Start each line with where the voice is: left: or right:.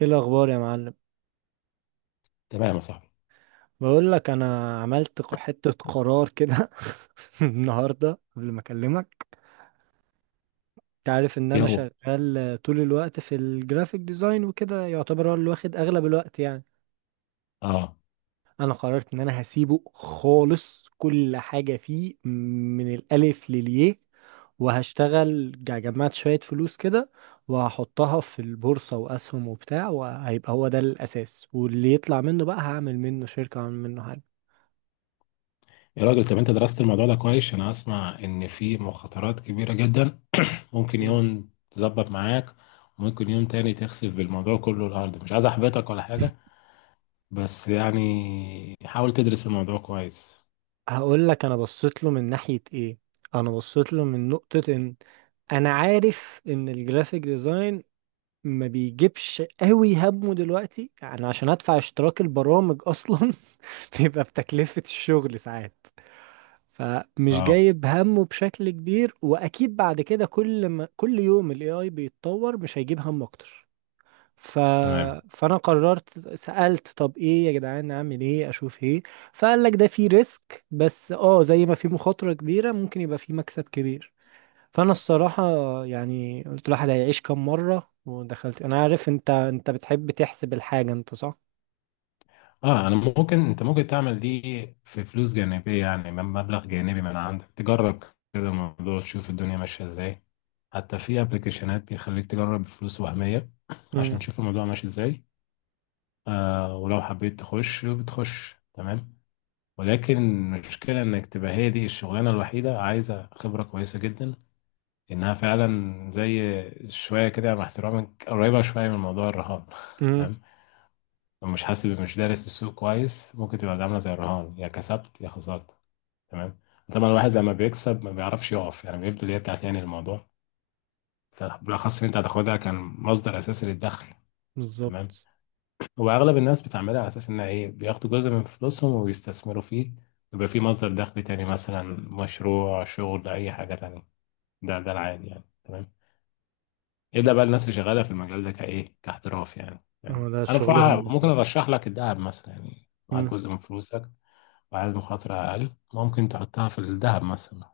right: ايه الاخبار يا معلم؟
left: تمام يا صاحبي.
right: بقول لك انا عملت حتة قرار كده. النهارده قبل ما اكلمك، انت عارف ان انا
left: يلا.
right: شغال طول الوقت في الجرافيك ديزاين وكده، يعتبر هو اللي واخد اغلب الوقت يعني.
left: اه.
right: انا قررت ان انا هسيبه خالص، كل حاجة فيه من الالف للياء، وهشتغل جمعت شوية فلوس كده وهحطها في البورصة واسهم وبتاع، وهيبقى هو ده الاساس، واللي يطلع منه بقى هعمل منه شركة، هعمل منه حاجة.
left: يا راجل، طب انت درست الموضوع ده كويس؟ انا اسمع ان في مخاطرات كبيره جدا، ممكن يوم تظبط معاك وممكن يوم تاني تخسف بالموضوع كله الارض. مش عايز احبطك ولا حاجه، بس يعني حاول تدرس الموضوع كويس.
right: هقول لك انا بصيت له من ناحية ايه، انا بصيت له من نقطة ان انا عارف ان الجرافيك ديزاين ما بيجيبش قوي همه دلوقتي، يعني عشان ادفع اشتراك البرامج اصلا بيبقى بتكلفة الشغل ساعات، فمش
left: اه.
right: جايب همه بشكل كبير، واكيد بعد كده كل ما كل يوم الاي اي بيتطور مش هيجيب هم اكتر. ف...
left: تمام.
right: فانا قررت، سألت طب ايه يا جدعان، اعمل ايه، اشوف ايه، فقال لك ده في ريسك بس اه، زي ما في مخاطرة كبيرة ممكن يبقى في مكسب كبير. فانا الصراحة يعني قلت الواحد هيعيش كام مرة ودخلت. انا عارف انت بتحب تحسب الحاجة انت، صح.
left: اه، انا ممكن انت ممكن تعمل دي في فلوس جانبيه، يعني من مبلغ جانبي من عندك تجرب كده الموضوع، تشوف الدنيا ماشيه ازاي. حتى في ابلكيشنات بيخليك تجرب بفلوس وهميه عشان
right: امم
left: تشوف الموضوع ماشي ازاي. آه، ولو حبيت تخش بتخش. تمام. ولكن المشكلة انك تبقى هي دي الشغلانة الوحيدة، عايزة خبرة كويسة جدا انها فعلا زي شوية كده، يعني مع احترامك قريبة شوية من موضوع الرهان.
right: امم
left: تمام. لو مش حاسب، مش دارس السوق كويس، ممكن تبقى عاملة زي الرهان، يا كسبت يا خسرت. تمام. طبعا الواحد لما بيكسب ما بيعرفش يقف، يعني بيفضل يرجع تاني للموضوع، بالاخص ان انت هتاخدها كان مصدر اساسي للدخل. تمام.
right: بالظبط،
left: هو اغلب الناس بتعملها على اساس انها ايه، بياخدوا جزء من فلوسهم وبيستثمروا فيه، ويبقى فيه مصدر دخل تاني، مثلا مشروع، شغل، اي حاجه تانية. ده العادي يعني. تمام. الا بقى الناس اللي شغاله في المجال ده كايه، كاحتراف يعني.
right: هو
left: تمام.
right: ده
left: انا
right: شغلهم
left: بصراحه ممكن
right: الاساسي.
left: ارشح لك الذهب مثلا، يعني معاك جزء من فلوسك وعايز مخاطره اقل، ممكن تحطها في الذهب مثلا.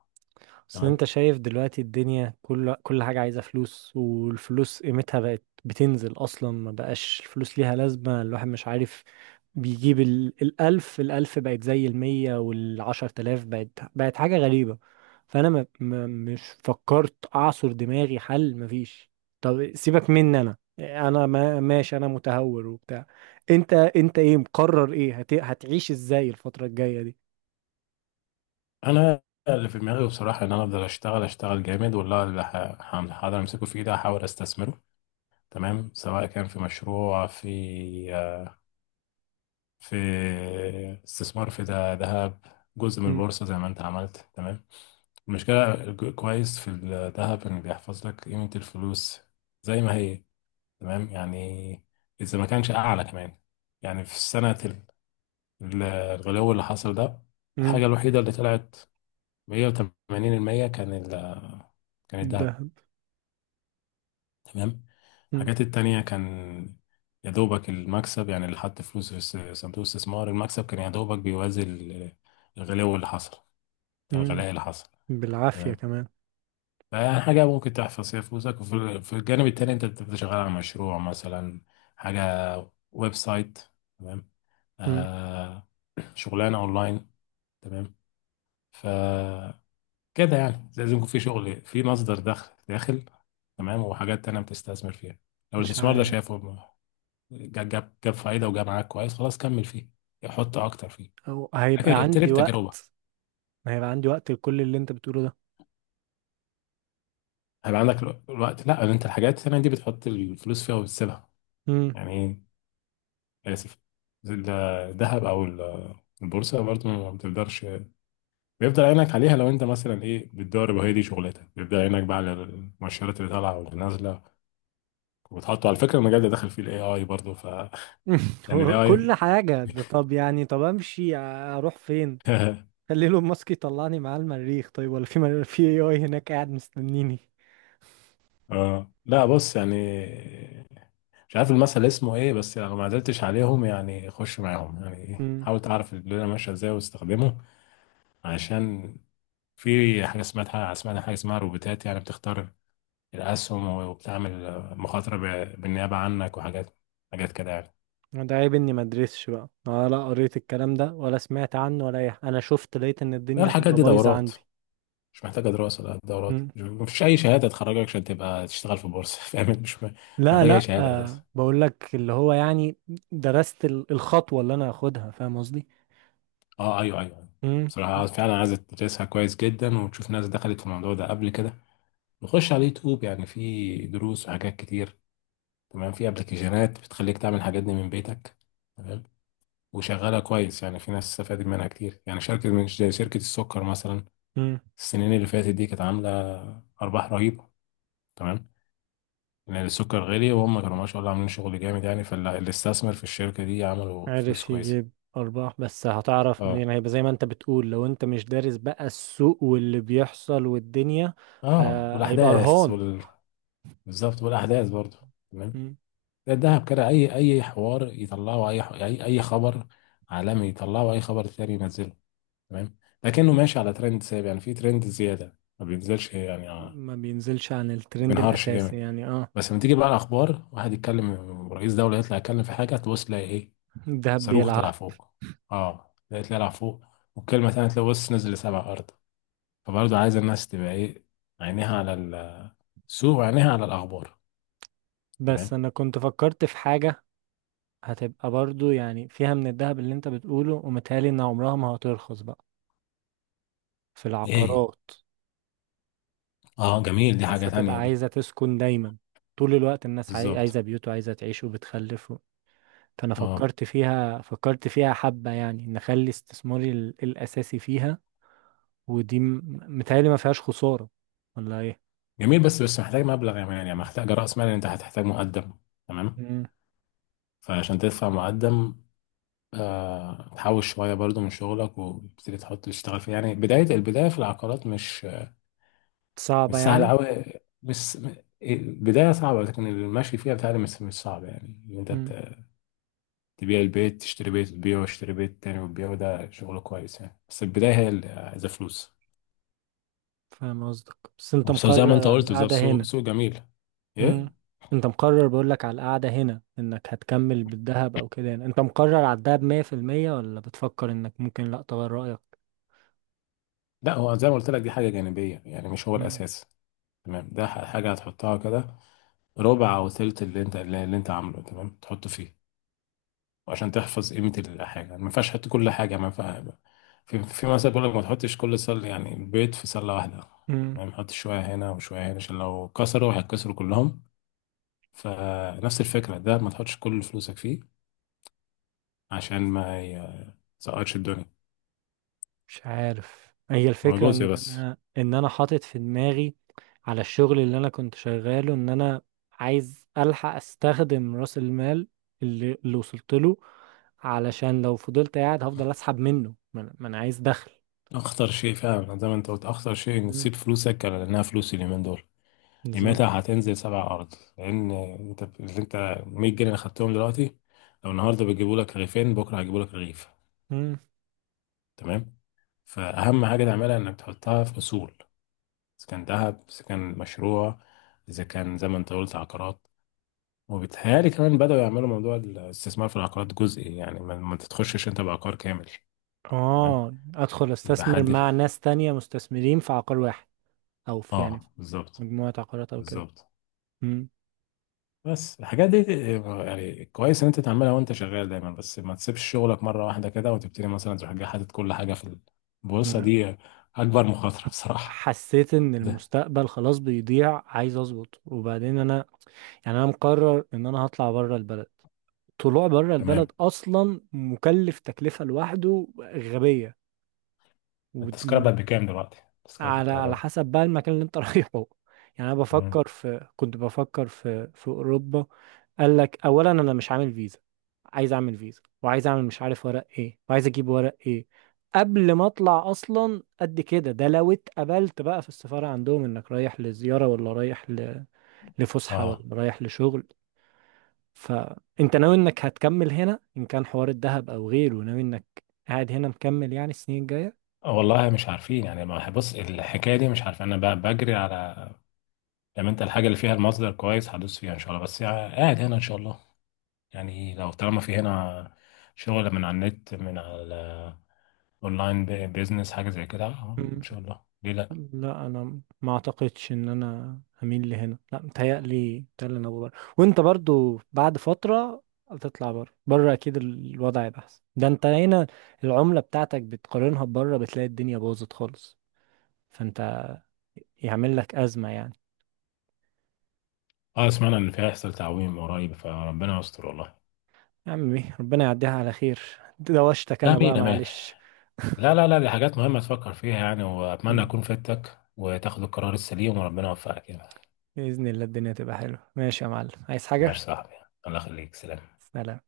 right: بس انت
left: تمام.
right: شايف دلوقتي الدنيا كل حاجة عايزة فلوس، والفلوس قيمتها بقت بتنزل، اصلا ما بقاش الفلوس ليها لازمة، الواحد مش عارف. بيجيب الالف، الالف بقت زي المية، والعشر تلاف بقت، بقت حاجة غريبة. فانا ما... ما... مش فكرت اعصر دماغي، حل مفيش. طب سيبك مني، انا انا ما... ماشي، انا متهور وبتاع. انت ايه مقرر، ايه هتعيش ازاي الفترة الجاية دي؟
left: انا اللي في دماغي بصراحه ان انا افضل اشتغل اشتغل جامد، والله اللي هقدر امسكه في ايدي هحاول استثمره. تمام، سواء كان في مشروع، في استثمار في ذهب، جزء من
right: امم
left: البورصة زي ما انت عملت. تمام. المشكلة كويس في الذهب انه بيحفظ لك قيمة الفلوس زي ما هي. تمام يعني، اذا ما كانش اعلى كمان. يعني في سنة الغلو اللي حصل ده،
right: امم
left: الحاجة الوحيدة اللي طلعت 180% كان
right: ده
left: الذهب. تمام. الحاجات التانية كان يا دوبك المكسب، يعني اللي حط فلوس في صندوق الاستثمار المكسب كان يا دوبك بيوازي ال- الغلو اللي حصل الغلاء اللي حصل.
right: بالعافية
left: تمام.
right: كمان.
left: فيعني حاجة ممكن تحفظ فيها فلوسك، وفي في الجانب التاني أنت بتبقى شغال على مشروع مثلا، حاجة، ويب سايت. تمام.
right: مم.
left: آه. شغلانة أونلاين. تمام. ف كده يعني لازم يكون في شغل، في مصدر دخل داخل. تمام. وحاجات تانية بتستثمر فيها. لو
right: مش
left: الاستثمار ده
right: عارف.
left: شايفه جاب فايده وجاب معاك كويس، خلاص كمل فيه، حط اكتر فيه.
right: أو هيبقى
left: لكن ابتدي
right: عندي
left: بتجربه.
right: وقت، هيبقى عندي وقت لكل اللي انت بتقوله ده.
left: هيبقى عندك الوقت، لا انت الحاجات الثانيه دي بتحط الفلوس فيها وبتسيبها.
right: مم.
left: يعني ايه، اسف، الذهب او البورصه برضه ما بتقدرش. بيفضل عينك عليها لو انت مثلا ايه، بتدرب وهي دي شغلتك، بيفضل عينك بقى على المؤشرات اللي طالعه واللي نازله. وبتحطه على فكره، المجال ده داخل فيه الاي اي برضه. ف يعني الاي
right: هو كل
left: اي.
right: حاجة ده؟ طب يعني طب امشي اروح فين؟ خلي له ماسك يطلعني معاه المريخ، طيب؟ ولا في في اي اي هناك قاعد مستنيني؟
left: اه، لا بص يعني، مش عارف المثل اسمه ايه، بس لو ما قدرتش عليهم يعني خش معاهم، يعني ايه،
right: مم.
left: حاول تعرف الدنيا ماشيه ازاي واستخدمه. عشان في حاجه اسمها حاجه اسمها روبوتات، يعني بتختار الاسهم وبتعمل مخاطره بالنيابه عنك، وحاجات حاجات كده يعني.
right: ده عيب اني ما ادرسش بقى ولا قريت الكلام ده ولا سمعت عنه، ولا اي انا شفت لقيت ان
left: لا،
right: الدنيا
left: الحاجات
right: هتبقى
left: دي
right: بايظة
left: دورات،
right: عندي.
left: مش محتاجه دراسه، لا دورات،
right: مم.
left: مفيش اي شهاده تخرجك عشان تبقى تشتغل في بورصه. فاهم مش
right: لا
left: محتاجه اي
right: لا
left: شهاده
right: آه
left: اساسا.
right: بقول لك اللي هو يعني درست الخطوة اللي انا هاخدها، فاهم قصدي.
left: اه ايوه ايوه.
right: مم.
left: بصراحه فعلا عايز تدرسها كويس جدا، وتشوف ناس دخلت في الموضوع ده قبل كده. نخش على اليوتيوب يعني، في دروس وحاجات كتير. تمام. في ابلكيشنات بتخليك تعمل الحاجات دي من بيتك. تمام. وشغاله كويس يعني، في ناس استفادت منها كتير، يعني شركه من زي شركه السكر مثلا.
right: مم.
left: السنين اللي فاتت دي كانت عامله ارباح رهيبه. تمام. لان السكر غالي، وهم كانوا ما شاء الله عاملين شغل جامد يعني، فاللي استثمر في الشركه دي عملوا فلوس
right: عارف
left: كويسه.
right: يجيب أرباح، بس هتعرف
left: اه.
right: منين؟ هيبقى زي ما أنت بتقول، لو أنت مش دارس بقى السوق واللي بيحصل والدنيا، ه...
left: اه،
right: هيبقى
left: والاحداث
right: رهان.
left: وال... بالظبط، والاحداث برضو. تمام.
right: مم.
left: ده الدهب كده، اي اي حوار يطلعه، اي خبر عالمي يطلعه، اي خبر تاني ينزله. تمام. لكنه ماشي على ترند ثابت، يعني في ترند زياده ما بينزلش يعني.
right: ما بينزلش عن
left: ما
right: الترند
left: بينهارش
right: الأساسي
left: جامد.
right: يعني، اه.
left: بس لما تيجي بقى الاخبار، واحد يتكلم، رئيس دوله يطلع يتكلم في حاجه، تبص تلاقي ايه؟
right: الذهب
left: صاروخ طلع
right: بيلعب.
left: فوق. اه تلاقي طلع فوق، والكلمه تانيه تلاقي بص نزل لسبع ارض. فبرضه عايز الناس تبقى ايه، عينيها على السوق وعينيها على الاخبار.
right: بس
left: تمام.
right: أنا كنت فكرت في حاجة، هتبقى برضو يعني فيها من الذهب اللي أنت بتقوله، ومتهيألي إن عمرها ما هترخص بقى، في
left: ايه هي؟
right: العقارات.
left: اه جميل، دي
right: الناس
left: حاجه
right: هتبقى
left: تانيه دي.
right: عايزة تسكن دايما، طول الوقت الناس
left: بالظبط.
right: عايزة بيوت وعايزة تعيش وبتخلف. فانا
left: اه
right: فكرت فيها، فكرت فيها حبة، يعني نخلي استثماري الاساسي فيها. ودي م- متهيألي ما فيهاش خسارة، ولا ايه؟
left: جميل. بس محتاج مبلغ يا مان، يعني محتاج رأس مال، يعني انت هتحتاج مقدم. تمام.
right: مم.
left: فعشان تدفع مقدم، آه، تحوش شوية برضو من شغلك وتبتدي تحط تشتغل فيه. يعني بداية البداية في العقارات مش مش
right: صعبة يعني.
left: سهلة أوي، مش م- البداية صعبة، لكن المشي فيها بتاعي مش صعب، يعني إن أنت
right: مم.
left: تبيع البيت تشتري بيت وتبيعه، وتشتري بيت تاني وتبيعه. ده شغل كويس يعني، بس البداية هي اللي عايزة فلوس.
right: فاهم قصدك، بس انت
left: وبس زي ما
right: مقرر
left: أنت
right: على
left: قلت بالظبط،
right: القعدة
left: سوق
right: هنا.
left: سوق جميل.
right: مم.
left: إيه؟
right: انت مقرر، بقول لك على القعدة هنا، انك هتكمل بالذهب او كده يعني، انت مقرر على الذهب 100% ولا بتفكر انك ممكن لا تغير رأيك؟
left: لا، هو زي ما قلت لك، دي حاجة جانبية يعني، مش هو
right: مم.
left: الأساس. تمام. ده حاجة هتحطها كده، ربع أو تلت اللي أنت اللي اللي أنت عامله. تمام، تحطه فيه. وعشان تحفظ قيمة الحاجة ما ينفعش تحط كل حاجة، ما ينفع. في مثلا بيقول لك ما تحطش كل سلة، يعني البيض في سلة واحدة.
right: مم.
left: تمام، حط شوية هنا وشوية هنا، عشان لو كسروا هيتكسروا كلهم. فنفس الفكرة ده ما تحطش كل فلوسك فيه عشان ما يسقطش الدنيا.
right: مش عارف، هي
left: هو
right: الفكرة
left: جزء
right: ان
left: بس.
right: انا حاطط في دماغي على الشغل اللي انا كنت شغاله، ان انا عايز الحق استخدم راس المال اللي وصلت له، علشان لو فضلت قاعد هفضل اسحب منه، ما أنا عايز دخل.
left: أخطر شيء فعلا زي ما أنت قلت، أخطر شيء إنك
right: مم،
left: تسيب فلوسك، لأنها فلوس اليومين دول
right: بالظبط.
left: قيمتها هتنزل سبع أرض، لأن أنت 100 جنيه اللي خدتهم دلوقتي، لو النهاردة بيجيبوا لك رغيفين بكرة هيجيبوا لك رغيف.
right: مم.
left: تمام. فأهم حاجة تعملها إنك تحطها في أصول، إذا كان ذهب، إذا كان مشروع، إذا كان زي ما أنت قلت عقارات. وبيتهيألي كمان بدأوا يعملوا موضوع الاستثمار في العقارات جزئي، يعني ما تتخشش أنت بعقار كامل. تمام.
right: اه ادخل
left: يبقى
right: استثمر
left: حد.
right: مع ناس تانية مستثمرين في عقار واحد، او في يعني في
left: آه بالظبط.
right: مجموعة عقارات او كده.
left: بالظبط.
right: مم.
left: بس الحاجات دي يعني كويس ان انت تعملها وانت شغال دايما، بس ما تسيبش شغلك مره واحده كده وتبتدي مثلا تروح جاي حاطط كل حاجه في البورصه
right: ما-
left: دي، اكبر مخاطره بصراحه.
right: حسيت ان
left: ده
right: المستقبل خلاص بيضيع، عايز اظبط، وبعدين انا يعني انا مقرر ان انا هطلع بره البلد، طلوع بره
left: تمام.
right: البلد اصلا مكلف تكلفة لوحده غبية.
left: التذكره
right: ود-
left: بقت بكام دلوقتي؟ تذكره
right: على على
left: الطيران.
right: حسب بقى المكان اللي انت رايحه. يعني انا
left: مم.
right: بفكر في، كنت بفكر في اوروبا. قال لك اولا انا مش عامل فيزا، عايز اعمل فيزا وعايز اعمل مش عارف ورق ايه، وعايز اجيب ورق ايه قبل ما اطلع اصلا. قد كده، ده لو اتقبلت بقى في السفارة عندهم انك رايح لزيارة، ولا رايح لفسحة،
left: اه.
right: ولا رايح لشغل. فانت ناوي انك هتكمل هنا، ان كان حوار الذهب او غيره، ناوي انك قاعد هنا مكمل يعني السنين الجاية.
left: آه والله مش عارفين يعني. ما بص، الحكايه دي مش عارف، انا بجري على لما انت الحاجه اللي فيها المصدر كويس هدوس فيها ان شاء الله، بس يعني قاعد هنا ان شاء الله. يعني لو طالما في هنا شغل من على النت، من على اونلاين، بيزنس، حاجه زي كده، اه ان
right: مم.
left: شاء الله، ليه لا.
right: لا، انا ما اعتقدش ان انا هميل لهنا، لا متهيألي، متهيألي انا بره. وانت برضو بعد فترة هتطلع بره، بره اكيد الوضع هيبقى احسن، ده انت هنا العملة بتاعتك بتقارنها بره بتلاقي الدنيا باظت خالص. فانت يعمل لك أزمة يعني.
left: اه سمعنا ان فيها هيحصل تعويم قريب، فربنا يستر والله.
right: يا عمي ربنا يعديها على خير. دوشتك انا بقى،
left: امين امين.
right: معلش.
left: لا لا لا، دي حاجات مهمه تفكر فيها يعني، واتمنى اكون فدتك وتاخد القرار السليم، وربنا يوفقك يعني.
right: بإذن الله الدنيا تبقى حلوة. ماشي يا معلم، عايز
left: ماشي يا
right: حاجة؟
left: صاحبي، الله يخليك، سلام.
right: سلام.